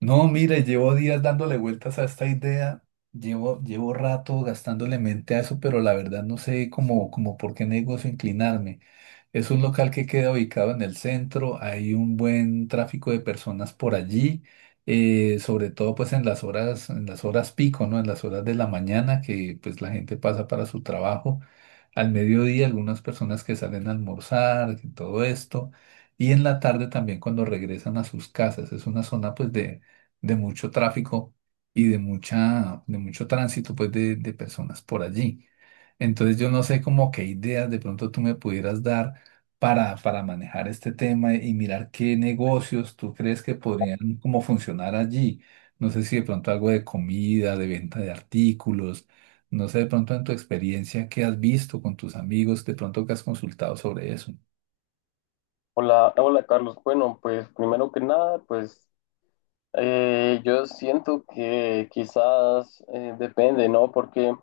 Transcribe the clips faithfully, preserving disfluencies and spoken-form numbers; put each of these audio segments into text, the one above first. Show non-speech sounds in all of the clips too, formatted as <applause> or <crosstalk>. No, mire, llevo días dándole vueltas a esta idea, llevo, llevo rato gastándole mente a eso, pero la verdad no sé cómo, cómo, por qué negocio inclinarme. Es un local que queda ubicado en el centro, hay un buen tráfico de personas por allí, eh, sobre todo pues en las horas, en las horas pico, ¿no? En las horas de la mañana que pues la gente pasa para su trabajo, al mediodía, algunas personas que salen a almorzar, y todo esto, y en la tarde también cuando regresan a sus casas. Es una zona pues de, de mucho tráfico y de mucha, de mucho tránsito pues de, de personas por allí. Entonces yo no sé como qué ideas de pronto tú me pudieras dar para, para manejar este tema y mirar qué negocios tú crees que podrían como funcionar allí. No sé si de pronto algo de comida, de venta de artículos, no sé de pronto en tu experiencia qué has visto con tus amigos, de pronto que has consultado sobre eso. Hola, hola Carlos. Bueno, pues primero que nada, pues eh, yo siento que quizás eh, depende, ¿no? Porque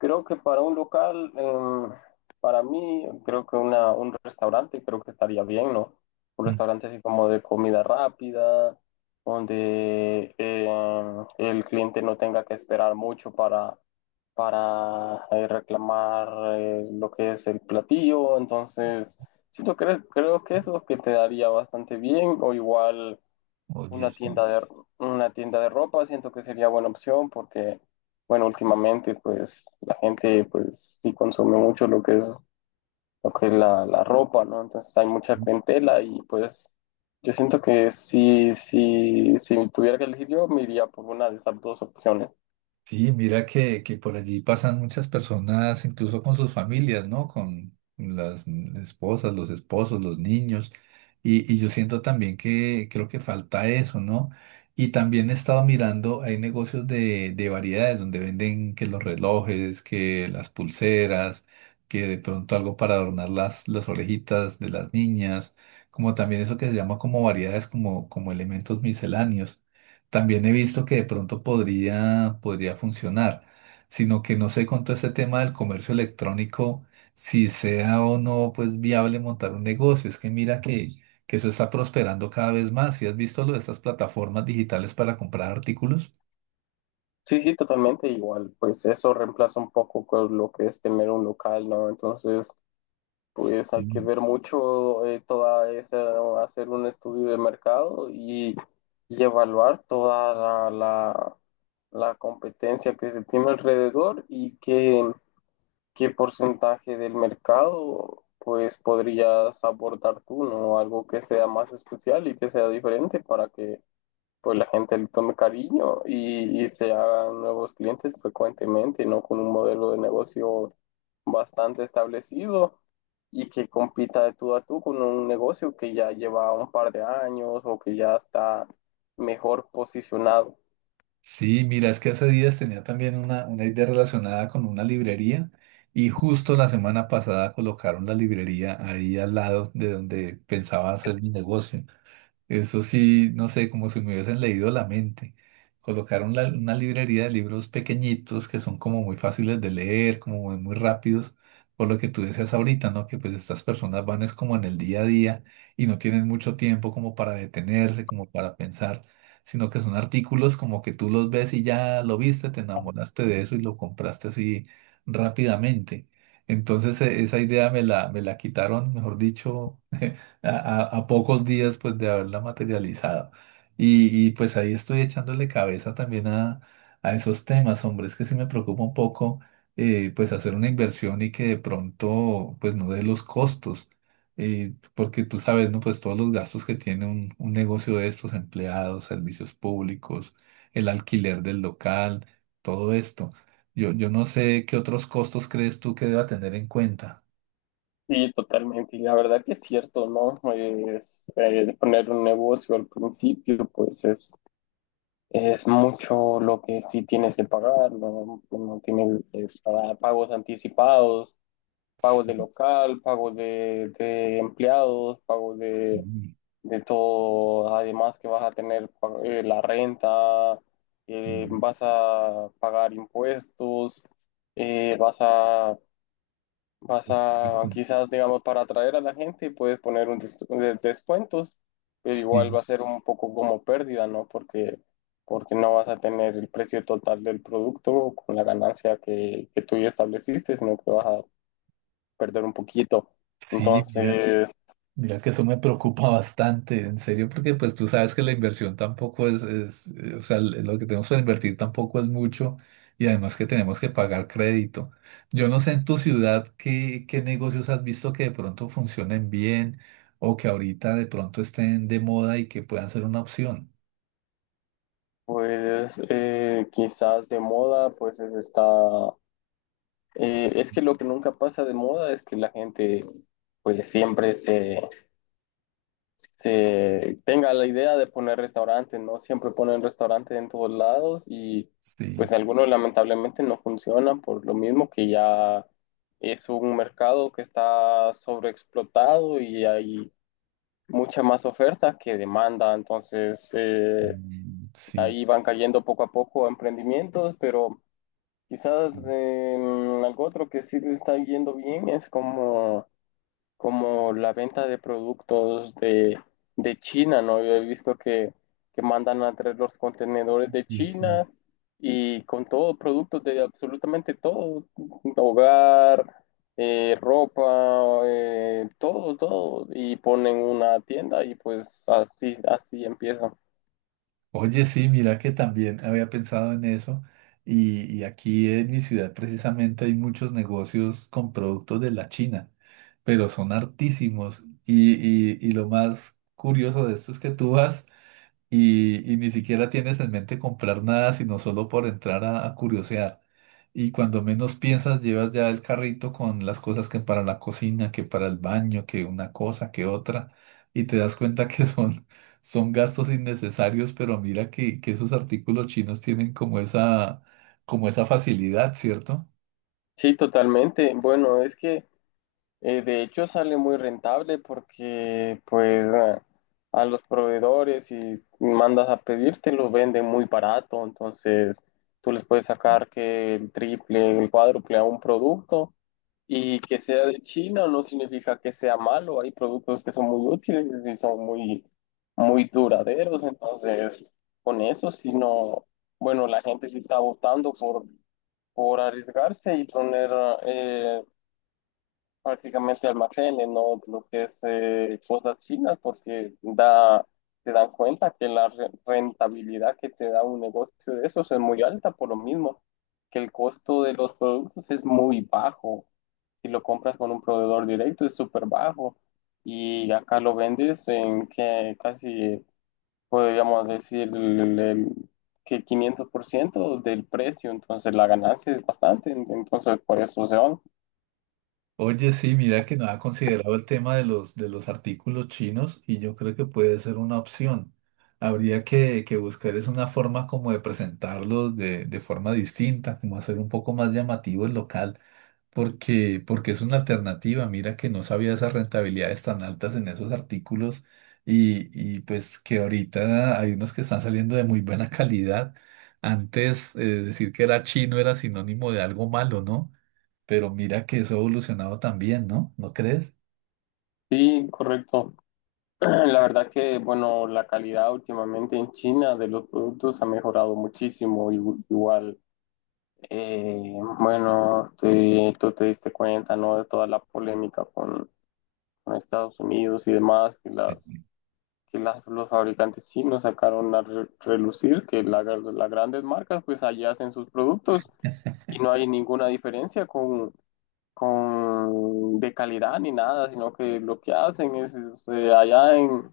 Creo que para un local, em, para mí, creo que una, un restaurante, creo que estaría bien, ¿no? Un Mm. restaurante así como de comida rápida, donde em, el cliente no tenga que esperar mucho para, para eh, reclamar eh, lo que es el platillo. Entonces, sí, yo creo, creo que eso que te daría bastante bien, o igual Oye, una sí. tienda de, una tienda de ropa, siento que sería buena opción porque, bueno, últimamente pues la gente pues sí consume mucho lo que es, lo que es la, la ropa, ¿no? Entonces hay mucha clientela y pues yo siento que si, si, si tuviera que elegir yo, me iría por una de esas dos opciones. Sí, mira que, que por allí pasan muchas personas, incluso con sus familias, ¿no? Con las esposas, los esposos, los niños. Y, y yo siento también que creo que falta eso, ¿no? Y también he estado mirando, hay negocios de, de variedades donde venden que los relojes, que las pulseras, que de pronto algo para adornar las, las orejitas de las niñas, como también eso que se llama como variedades, como, como elementos misceláneos. También he visto que de pronto podría, podría funcionar, sino que no sé con todo este tema del comercio electrónico, si sea o no pues viable montar un negocio. Es que mira que, que eso está prosperando cada vez más. ¿Sí has visto lo de estas plataformas digitales para comprar artículos? Sí, sí, totalmente igual, pues eso reemplaza un poco con lo que es tener un local, ¿no? Entonces... pues hay que Mm. ver mucho eh, toda esa, hacer un estudio de mercado y, y evaluar toda la, la- la competencia que se tiene alrededor y qué, qué porcentaje del mercado pues podrías abordar tú, ¿no? Algo que sea más especial y que sea diferente para que pues la gente le tome cariño y, y se hagan nuevos clientes frecuentemente, ¿no? Con un modelo de negocio bastante establecido y que compita de tú a tú con un negocio que ya lleva un par de años o que ya está mejor posicionado. Sí, mira, es que hace días tenía también una, una idea relacionada con una librería y justo la semana pasada colocaron la librería ahí al lado de donde pensaba hacer mi negocio. Eso sí, no sé, como si me hubiesen leído la mente. Colocaron la- una librería de libros pequeñitos que son como muy fáciles de leer, como muy, muy rápidos, por lo que tú decías ahorita, ¿no? Que pues estas personas van es como en el día a día y no tienen mucho tiempo como para detenerse, como para pensar, sino que son artículos como que tú los ves y ya lo viste, te enamoraste de eso y lo compraste así rápidamente. Entonces, e- esa idea me la, me la quitaron, mejor dicho, a, a- a pocos días pues de haberla materializado. Y, y, pues ahí estoy echándole cabeza también a, a esos temas, hombre, es que sí me preocupa un poco, eh, pues hacer una inversión y que de pronto pues no dé los costos, eh, porque tú sabes, ¿no? Pues todos los gastos que tiene un, un negocio de estos, empleados, servicios públicos, el alquiler del local, todo esto. Yo, yo no sé qué otros costos crees tú que deba tener en cuenta. Sí, totalmente. Y la verdad que es cierto, ¿no? Es, eh, poner un negocio al principio, pues es, es mucho lo que sí tienes que pagar, ¿no? Uno tiene que pagar pagos anticipados, pagos de local, pagos de, de empleados, pagos de, Sí, de todo, además que vas a tener pa- eh, la renta, eh, vas a pagar impuestos, eh, vas a, vas a, sí, quizás, digamos, para atraer a la gente, puedes poner un des- de- descuentos, pero igual sí. va a ser un poco como pérdida, ¿no? Porque, porque no vas a tener el precio total del producto con la ganancia que, que tú ya estableciste, sino que vas a perder un poquito. Sí, mira, Entonces, mira que eso me preocupa <laughs> bastante, en serio, porque pues tú sabes que la inversión tampoco es, es, eh, o sea, l- lo que tenemos para invertir tampoco es mucho y además que tenemos que pagar crédito. Yo no sé en tu ciudad qué, qué negocios has visto que de pronto funcionen bien o que ahorita de pronto estén de moda y que puedan ser una opción. pues eh, quizás de moda, pues es- está. Eh, es que lo que nunca pasa de moda es que la gente pues siempre se, se tenga la idea de poner restaurante, ¿no? Siempre ponen restaurante en todos lados y Sí, pues algunos lamentablemente no funcionan por lo mismo que ya es un mercado que está sobreexplotado y hay mucha más oferta que demanda, entonces... eh, mm, sí, Ahí van cayendo poco a poco emprendimientos, pero quizás em, algo otro que sí le está yendo bien es como, como la venta de productos de, de China, ¿no? Yo he visto que, que mandan a traer los contenedores de sí, sí. China y con todos productos de absolutamente todo, hogar, eh, ropa, eh, todo, todo, y ponen una tienda y pues así, así empiezan. Oye, sí, mira que también había pensado en eso y, y aquí en mi ciudad precisamente hay muchos negocios con productos de la China, pero son hartísimos y, y- y lo más curioso de esto es que tú vas y, y ni siquiera tienes en mente comprar nada, sino solo por entrar a, a curiosear. Y cuando menos piensas, llevas ya el carrito con las cosas que para la cocina, que para el baño, que una cosa, que otra, y te das cuenta que <laughs> son, son gastos innecesarios, pero mira que, que esos artículos chinos tienen como esa, como esa facilidad, ¿cierto? Sí, totalmente. Bueno, es que eh, de hecho sale muy rentable porque pues a, a los proveedores si mandas a pedir te los venden muy barato, entonces tú les puedes sacar que el triple, el cuádruple a un producto, y que sea de China no significa que sea malo. Hay productos que son muy útiles y son muy, muy duraderos. Entonces, con eso, si no, bueno, la gente sí está votando por, por arriesgarse y poner eh, prácticamente almacenes, ¿no? Lo que es eh, cosas chinas, porque da, se dan cuenta que la re- rentabilidad que te da un negocio de esos es muy alta, por lo mismo que el costo de los productos es muy bajo. Si lo compras con un proveedor directo es súper bajo. Y acá lo vendes en que casi, podríamos decir, el- el- que quinientos por ciento del precio, entonces la ganancia es bastante, entonces por eso se van. Oye, sí, mira que no había considerado el tema de los, de los artículos chinos y yo creo que puede ser una opción. Habría que, que buscar es una forma como de presentarlos de, de forma distinta, como hacer un poco más llamativo el local, porque, porque es una alternativa. Mira que no sabía esas rentabilidades tan altas en esos artículos y, y pues que ahorita hay unos que están saliendo de muy buena calidad. Antes, eh, decir que era chino era sinónimo de algo malo, ¿no? Pero mira que eso ha evolucionado también, ¿no? ¿No crees? Sí, correcto. La verdad que, bueno, la calidad últimamente en China de los productos ha mejorado muchísimo. y- Igual, eh, bueno, te- tú te diste cuenta, ¿no? De toda la polémica con, con Estados Unidos y demás, que Sí. las, que las, los fabricantes chinos sacaron a re- relucir, que la- las grandes marcas, pues allá hacen sus productos y no hay ninguna diferencia con, con de calidad ni nada, sino que lo que hacen es, es, eh, allá en,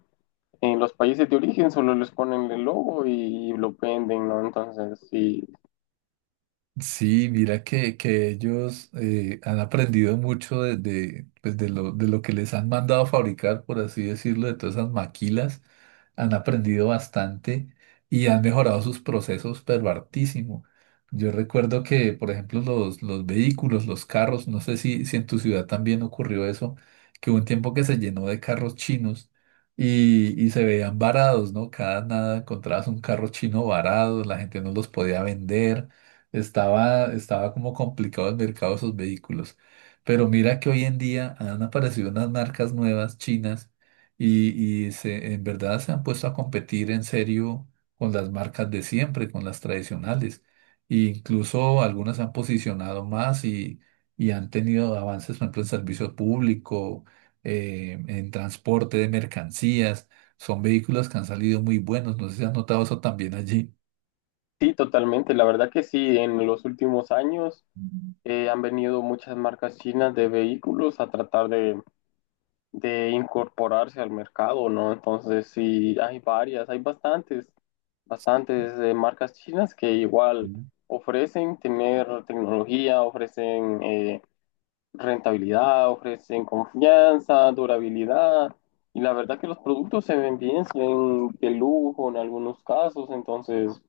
en los países de origen solo les ponen el logo y lo venden, ¿no? Entonces, sí, Sí, mira que, que ellos eh, han aprendido mucho de, de, pues de lo, de lo que les han mandado a fabricar, por así decirlo, de todas esas maquilas. Han aprendido bastante y han mejorado sus procesos, pero hartísimo. Yo recuerdo que, por ejemplo, los, los vehículos, los carros, no sé si, si en tu ciudad también ocurrió eso, que hubo un tiempo que se llenó de carros chinos y, y se veían varados, ¿no? Cada nada encontrabas un carro chino varado, la gente no los podía vender. Estaba, estaba como complicado el mercado de esos vehículos. Pero mira que hoy en día han aparecido unas marcas nuevas chinas y, y se, en verdad se han puesto a competir en serio con las marcas de siempre, con las tradicionales. E incluso algunas se han posicionado más y, y han tenido avances, por ejemplo, en servicio público, eh, en transporte de mercancías. Son vehículos que han salido muy buenos. No sé si has notado eso también allí. sí, totalmente. La verdad que sí, en los últimos años eh, han venido muchas marcas chinas de vehículos a tratar de, de incorporarse al mercado, ¿no? Entonces, sí, hay varias, hay bastantes, bastantes eh, marcas chinas que igual Mm. ofrecen tener tecnología, ofrecen... eh, rentabilidad, ofrecen confianza, durabilidad. Y la verdad que los productos se ven bien, se ven de lujo en algunos casos, entonces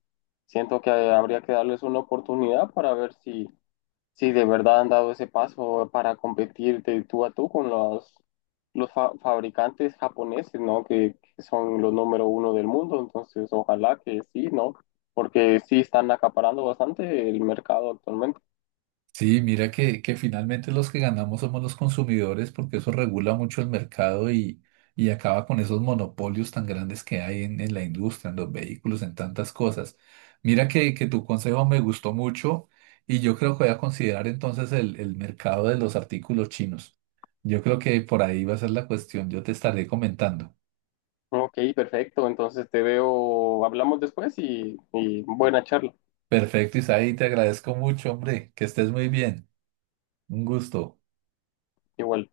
siento que habría que darles una oportunidad para ver si, si de verdad han dado ese paso para competir de tú a tú con los, los fa- fabricantes japoneses, ¿no? Que, que son los número uno del mundo, entonces ojalá que sí, ¿no? Porque sí están acaparando bastante el mercado actualmente. Sí, mira que, que finalmente los que ganamos somos los consumidores porque eso regula mucho el mercado y, y acaba con esos monopolios tan grandes que hay en, en la industria, en los vehículos, en tantas cosas. Mira que, que tu consejo me gustó mucho y yo creo que voy a considerar entonces el, el mercado de los artículos chinos. Yo creo que por ahí va a ser la cuestión, yo te estaré comentando. Ok, perfecto. Entonces te veo, hablamos después y, y buena charla. Perfecto, Isaí, te agradezco mucho, hombre, que estés muy bien. Un gusto. Igual.